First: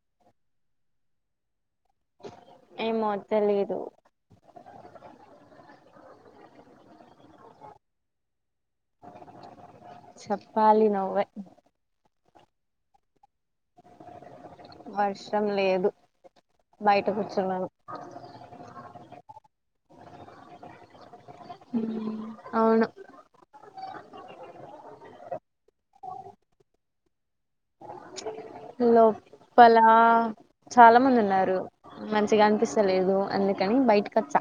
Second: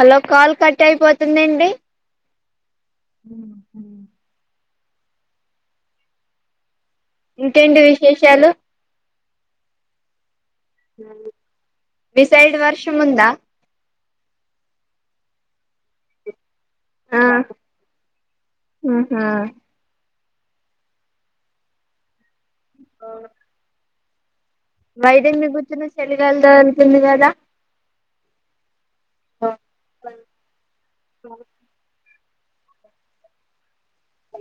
Hello call cut అయిపోతుందండి. ఏమో తెలీదు ఇంకేంటి విశేషాలు చెప్ ప్పాలి నువ్వే. మీ సైడ్ వర్షం ఉందా? వర్షం లేదు బయట ఆ కూర్చున్నాను ఊ హ్మ్ హ్మ్ అవును బయటెందుకు కూచ్చున్నావ్? చల్లగాలి తోల్తుంది కదా లో ప్పలా చాలా మంది ఉన్నారు. మంచిగా అనిపిస్తలేదు అందుకని బయ్ టకచ్చ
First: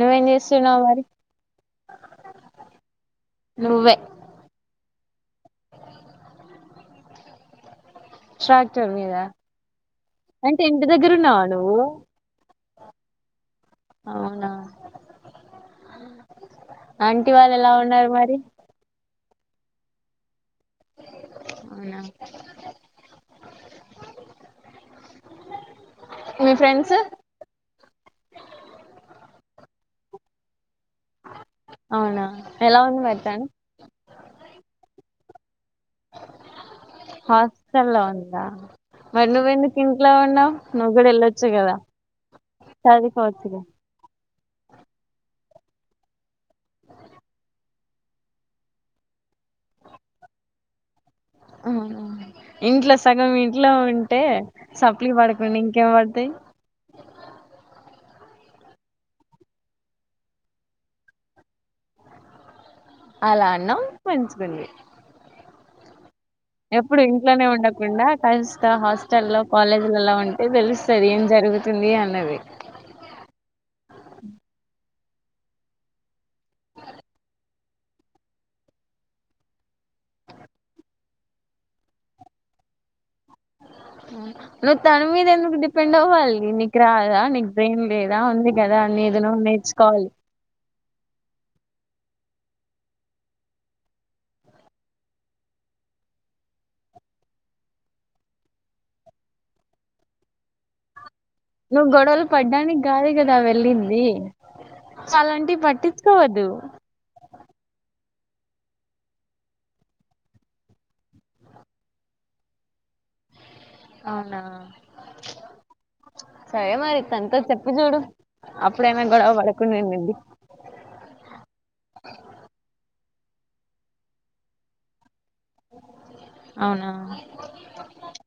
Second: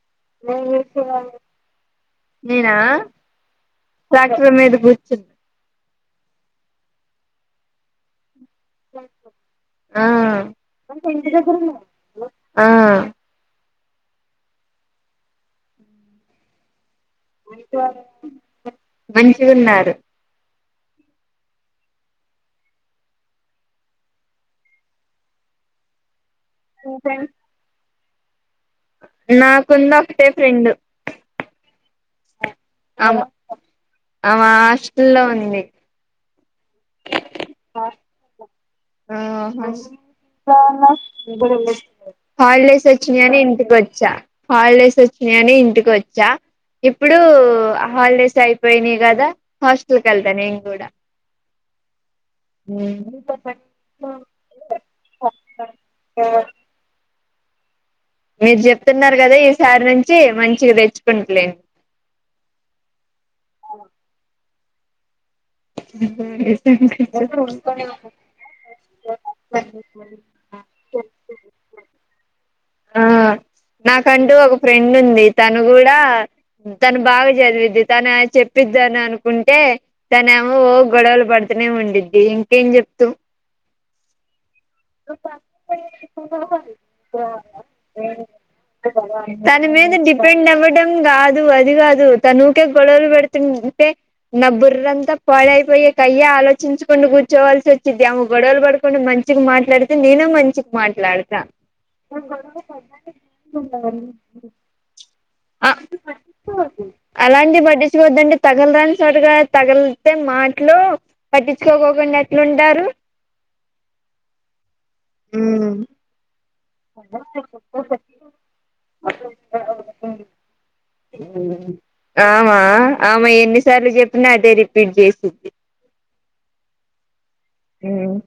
నువ్వేం చేస్తున్నావు మరి నేనా నువ్వే ట్రాక్టర్ మీద కూ ర్చున్న ట్రాక్టర్ మీద ఆ అంటే ఇంటి ఇంటిదగ్గరున్నావ దగ్గర నువ్వు? ఉన్నావా ఆ అవునా ఆంటీ వాళ్ళు ఎలా ఉన్నారు మరి? మంచిగున్నారు. అవునా మీ ఫ్రెండ్స్ నాకుంది ఒకటే ఫ్రెండు. అవునా ఎలా ఉంది ఆమ్ మరి తను ఆమ హాస్టల్లో ఉం ది హాస్టలో ఉందా? మరి ఆహ నువ్వెందుకు ఇంట్లో ఉన్నావు నువ్వు కూడా వెళ్ళొచ్చు కదా హాలిడేస్ వచ్చినయని చదువుకోవచ్చుగా ఇంటికొచ్చా. హాలిడేస్ వచ్చినాయని ఇంటికొచ్చా. ఇప్పుడు హాలిడేస్ అయిపోయినాయి కదా హాస్టల్ కెళ్తా నేను గూడా ఇంట్లో సగం ఇంట్లో ఉంటే సప్లీ పడకుండ ఇంకేం పడతాయ్ మీరు చెప్తున్నారు కదా ఈసారి నుంచి మంచిగా తెచ్చుకుంటలే. అలా అన్నావ్ మంచిగుంది. అ ఎప్పుడు ఇంట్లోనే ఉండకుండా కాస్త హాస్టల్ల్లో కాలేజీలలా ఉంటే తెలుస్తది ఏం జరుగుతుంది అన్నది. ఆ నాకంటూ ఒక ఫ్రెండ్ ఉంది. తను కూడా తను బాగా చదివిద్ది తను చెప్పిద్ద అని అనుకుంటే తనే ఏమో ఓ గొడవలు పడుతూనే ఉండిద్ది. ఇంకేం చెప్తూ నువ్వు తన మీద ఎందుకు డిపెండ్ అవ్వాలే నీకు రాద నే ఎం లేదా ఉంది కదా నీదిను నేర్చుకోవాలి. డం కాదు అది కాదు తనుకే గొడవలు వేడుతుంటే నా బుర్రంతా పాడైపోయే కయ్య ఆలోచించుకుని కూర్చోవల్సి వచ్చిది. ఆమ గొడవలు పడకుండా మంచికి మాట్లాడితే నేను మంచికి మాట్లాడ నువ్ గొ గొడవలు పడ్డానికి కాదు కదా వెళ్ళింది అలాంటివి ఆ పట్టించుకోవద్దు. చ్చకొద్దంటే తగలరాని చోటుగా తగిలితే మాట్లు పట్టించుకోకుండా ఎట్లుంటారు. అవునా సరె మరి తంతో చెప్పి చూడు అప్పుడేమె గొడవ పడకుంని ఉండిది. ఆమా ఆమె ఎన్ని సార్లు చెప్పినా అదే రిపీట్ చేసి అవునా ఊమ్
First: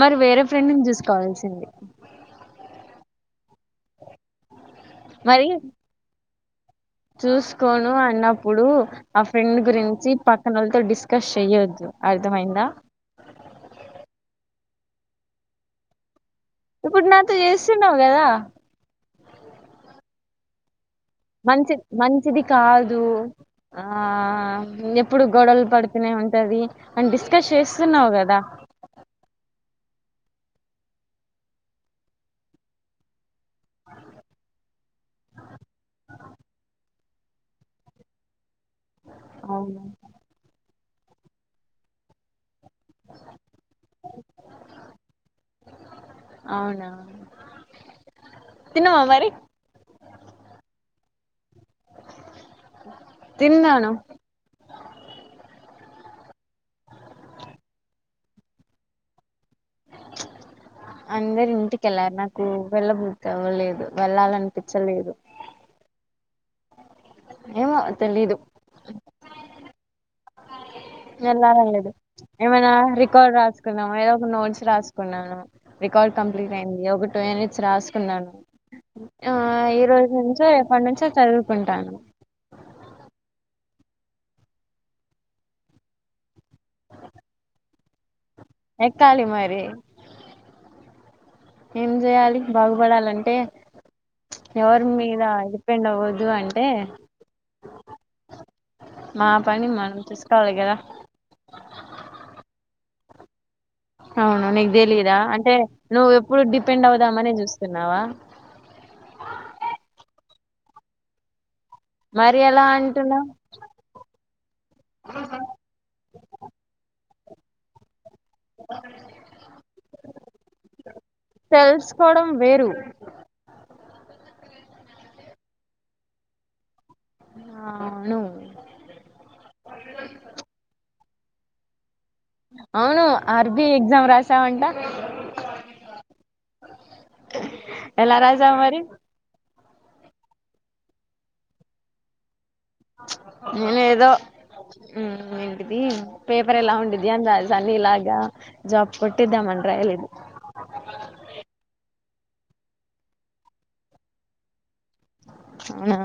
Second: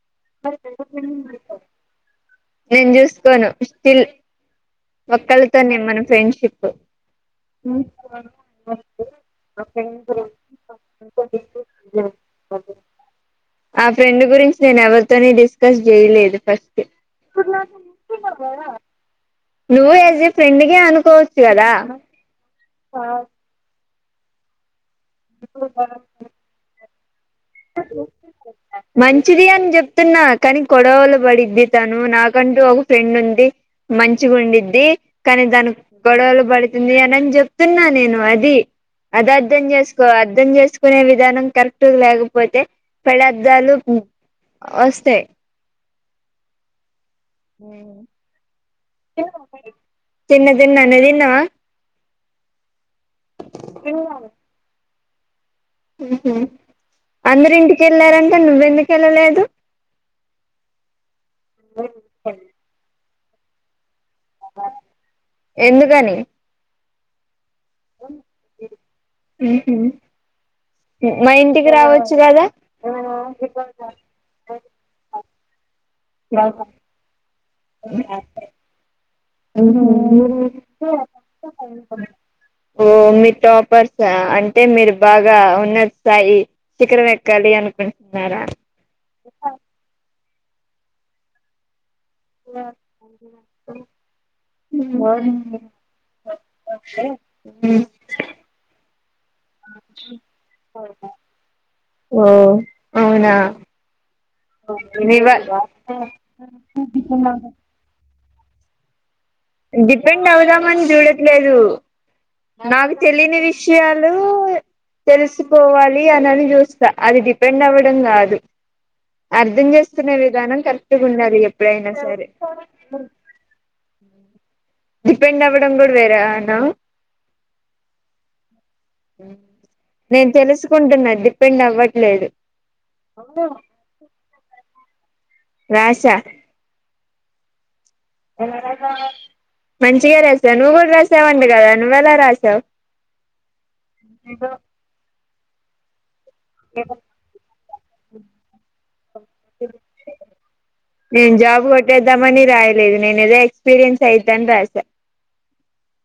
మరి వేరే ఫ్రెండ్ని చూసుకోవాల్సింది నేను చూసుకోను స్టిల్ మరి ఒక్కళ్ళతోనే మనం సె ఫ్రెండ్షిప్ చూసుకోను అన్నప్పుడు ఆ ఫ్రెండ్ గురించి పక్కనోలతో డిస్కస్ చెయ్యొద్దు అర్థమైందా. ఆ ఫ్రెండ్ గురించి నేను ఎవరితోని డిస్కస్ చేయలేదు. ఫస్ట్ ఇప్పుడు నాతో చేస్తున్నావు కదా? ఓ ఏ జె ఫ్రెండ్ గే అను కోచ్ గదా మంచి మంచిది కాదు ఆ ఇందెం ఇప్పుడు గొడల్ పడుతూనే ఉంటది. అనిబిస్త్ చేస్తున్నావు కదా ప్తున్నా కానీ గొడవలు పడిద్ది తను నాకంటూ ఒక ఫ్రెండ్ ఉంది మంచిగా ఉండిద్ది. కానీ దానికి గొడవలు పడుతుంది అని అని చెప్తున్నా నేను అది అద అద్దం అవును చేసుకో అద్దం చేస్ కునే విధానం కరెక్ట్గా లేగ్ పోతె పేడర్ధలు బు ఒస్తయ్. అవునా. తిన్నావా మరి తిన్న తిన్న నువ్ తిన్. తిన్నావా. తిన్నాను. అందరి ఇంటికి ఎళ్లారంట నువ్వెందుకు ఎళ్ళలేదు. అందరు ఇంటికెళ్లారు నాకు వెళ్ళబు. తవ్వలేదు. వెళ్ళాలనిపించలేదు. ఎందుకని ఏమో తెలిదు. మా ఇంటికి వెళ్లాలని లేదు, రావచ్చు కదా ఏమైనా రికార్డ్ రాసుకున్నాము ఏదో ఒక నోట్స్ రాసుకున్నాను, రికార్డ్ కంప్లీట్ అయింది, ఒక టే. రాసుకున్నాను, ఆ ఈ రోజు నుంచో రేపటి నుంచో చరువుకుంటాను. ఓ మీ టాపర్స్ అంటే మీరు బాగా ఉన్నస్థాయి చిఖరం ఎక్కాలి అనుకు. ఎక్కాలి మరి. ఏం చేయాలి బాగుపడాలంటే, ఎవరి మీద డిపెండ్ అవ్వద్దు అంటే. మా పని మనం తీసుకోవాలి గదా. ఓ అవునా. అవును నీకు తెలీదా మీవా అంటే, నువ్వు ఎప్పుడు డిపెండ్ అవుదామనే చూస్తున్నావా. డిపెండ్ అవుదామని చూడట్లేదు. మరి ఎలా నాకు అంటున్నావు తెలియని విషయాలు, తెలుసుకోవాలి అని అని చూస్తా అది. బెండవడం కాదు. అర్థం చేస్తున్న విధానం కరెక్ట్గా ఉండాలే ఎప్పుడైనా సరే. తెలుసుకోవడం వేరు డిపెండ్ అవడం కూడా వరే ఆన. అవును నేను తెలుసుకుంటున్న డి. డిపెన్ డవట్. అవును అర్బీ ఎగ్జామ్ రాసావంట. రాసా ఎలా రాసావ్ మరి. మంచిగా రాసా నువ్వు కూడా రాసావంట గదా నువ్వెలా రాసావు. నేను ఏదో ఉమ్. ఏంటిది. పేపర్ ఎలా ఉంటుంద్ది అని రాసాను నీల జాబ్ జాబ్ కొట్టద్దమని రాలేదు. ద్దామని రాయలేదు నేను ఏదో ఎక్స్పీరియన్స్ అయత అని రాసా అవునా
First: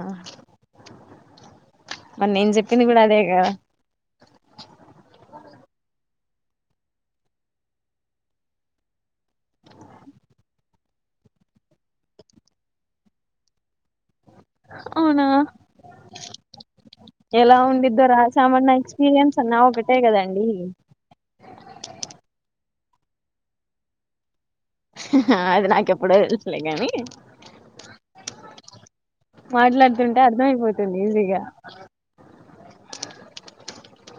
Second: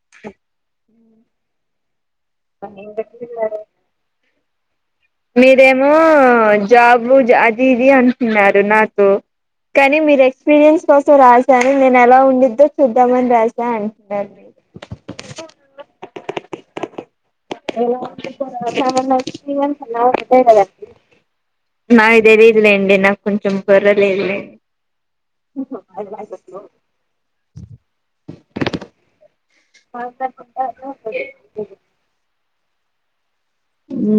మరి నేను చెప్పింది కూడా అదే కదా మీరేమో జాబు అది ఇది అంటున్నారు నాతో కానీ మీరు ఎక్స్పీరియన్స్ కోసం రాశాను నేను ఎలా ఉండిద్దో చూద్దామని రాసాను అవునా ఎలా ఉండిద్దో రాసామన్న ఎక్స్పీరియన్స్ అన్నా ఒకటే కదండి నాకు తెలీదు లేండి నాకు కొంచెం బుర్ర లేదులేండి అది నాకెప్పుడో తెలుసులే కానీ మాట్లాడతుంటే అర్థం అయిపోతుంది ఈజీ గా ఊ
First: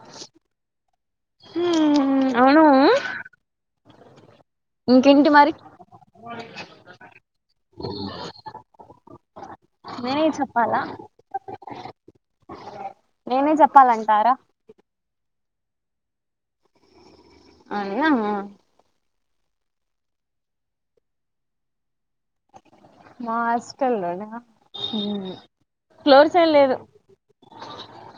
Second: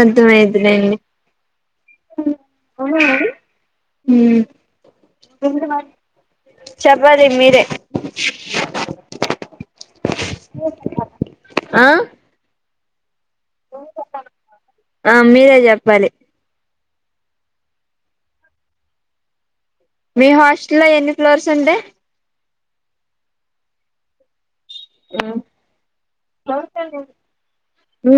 అర్థం అయ్యిదిలెండి మ్మ్ అవును అవున అండి ఊ ఇంకేంటి మరి చెప్పాలి మీరే నేనే చెప్పాలా ఆ నేనే చెప్పాలంటారా పాలీ అవునా మీ హాస్టల్ లో ఎన్ని ఫ్లోర్స్ ఉండే మా హాస్టల్లోన ఉ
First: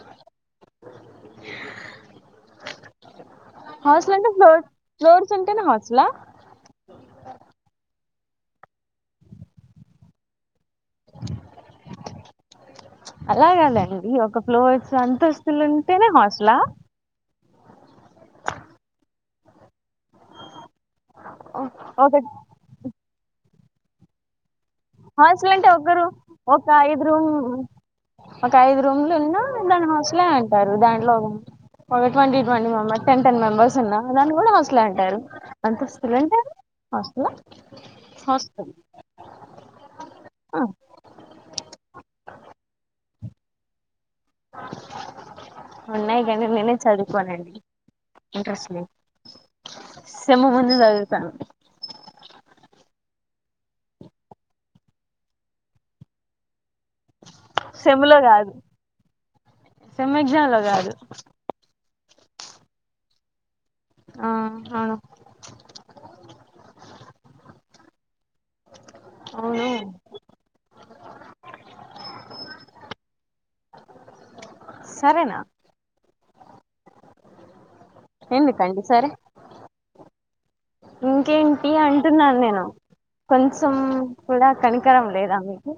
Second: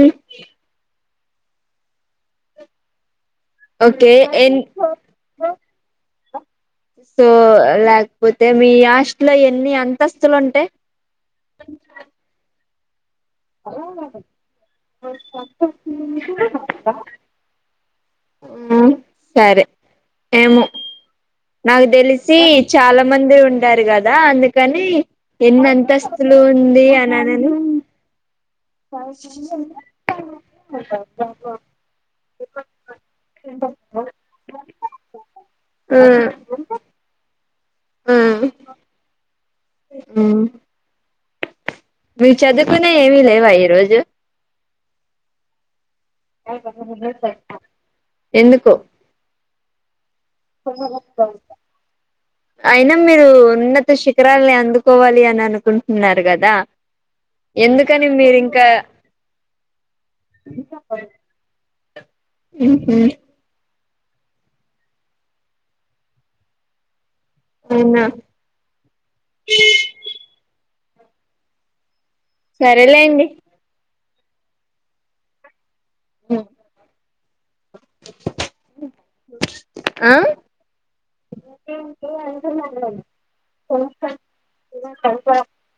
ఓకే హాస్టల్ అంటే ఫ్లో ఎన్ ఫ్లోర్స్ ఉంటేనే హాస్టల పోతే మీ హాస్ట్లో ఎన్ని అంతస్తులు ఉంటాయి అలాగా కాదండి ఒక ప్లోర్స్ అంతస్తులు ఉంటేనే హాస్టల్ ఆ సరే ఏమో నాకు ఒక తెలిసి చాలా మంది ఉంటారు కదా అందుకు కానీ హాస్టల్ ఎన్ని అంటే ఒకరు అంతస్తులు ఒక ఉంది ఐదు అని రూమ్ అనను ఒక ఐదు రూమ్లు ఉన్నా దాని హాస్టలే అంటారు దాంట్లో ఒక twenty twenty member ten ten members ఉన్నా దాని కూడా హాస్టలే అంటారు ఆ అంతస్తులుంటే హాస్టల హాస్టల్ ఊ మీ చదువుకునేవి ఏమి లేవా ఈ రోజు ఉన్నాయి కానీ నేనే చదువుకోనండి ఇంట్రెస్ట్ ఎందుకు లే అయినా మీరు ఉన్నత శిఖరాల్ని అందుకోవాలి అని అనుకుంటున్నారు కదా సెమ్ ఎందుకని లో మీరు కాదు ఇంకా సెమ్ ఎగ్జామ్ లో కాదు మ్మ్ హ్మ్ ఆ అవును అవునా అవును సరేలేండి సరేనా హ్మ్ ఎందుకండి సరే ఆ ఇంకేంటి అంటున్నాను నేను కొంచెం కూడా కనికరం లేదా మీకు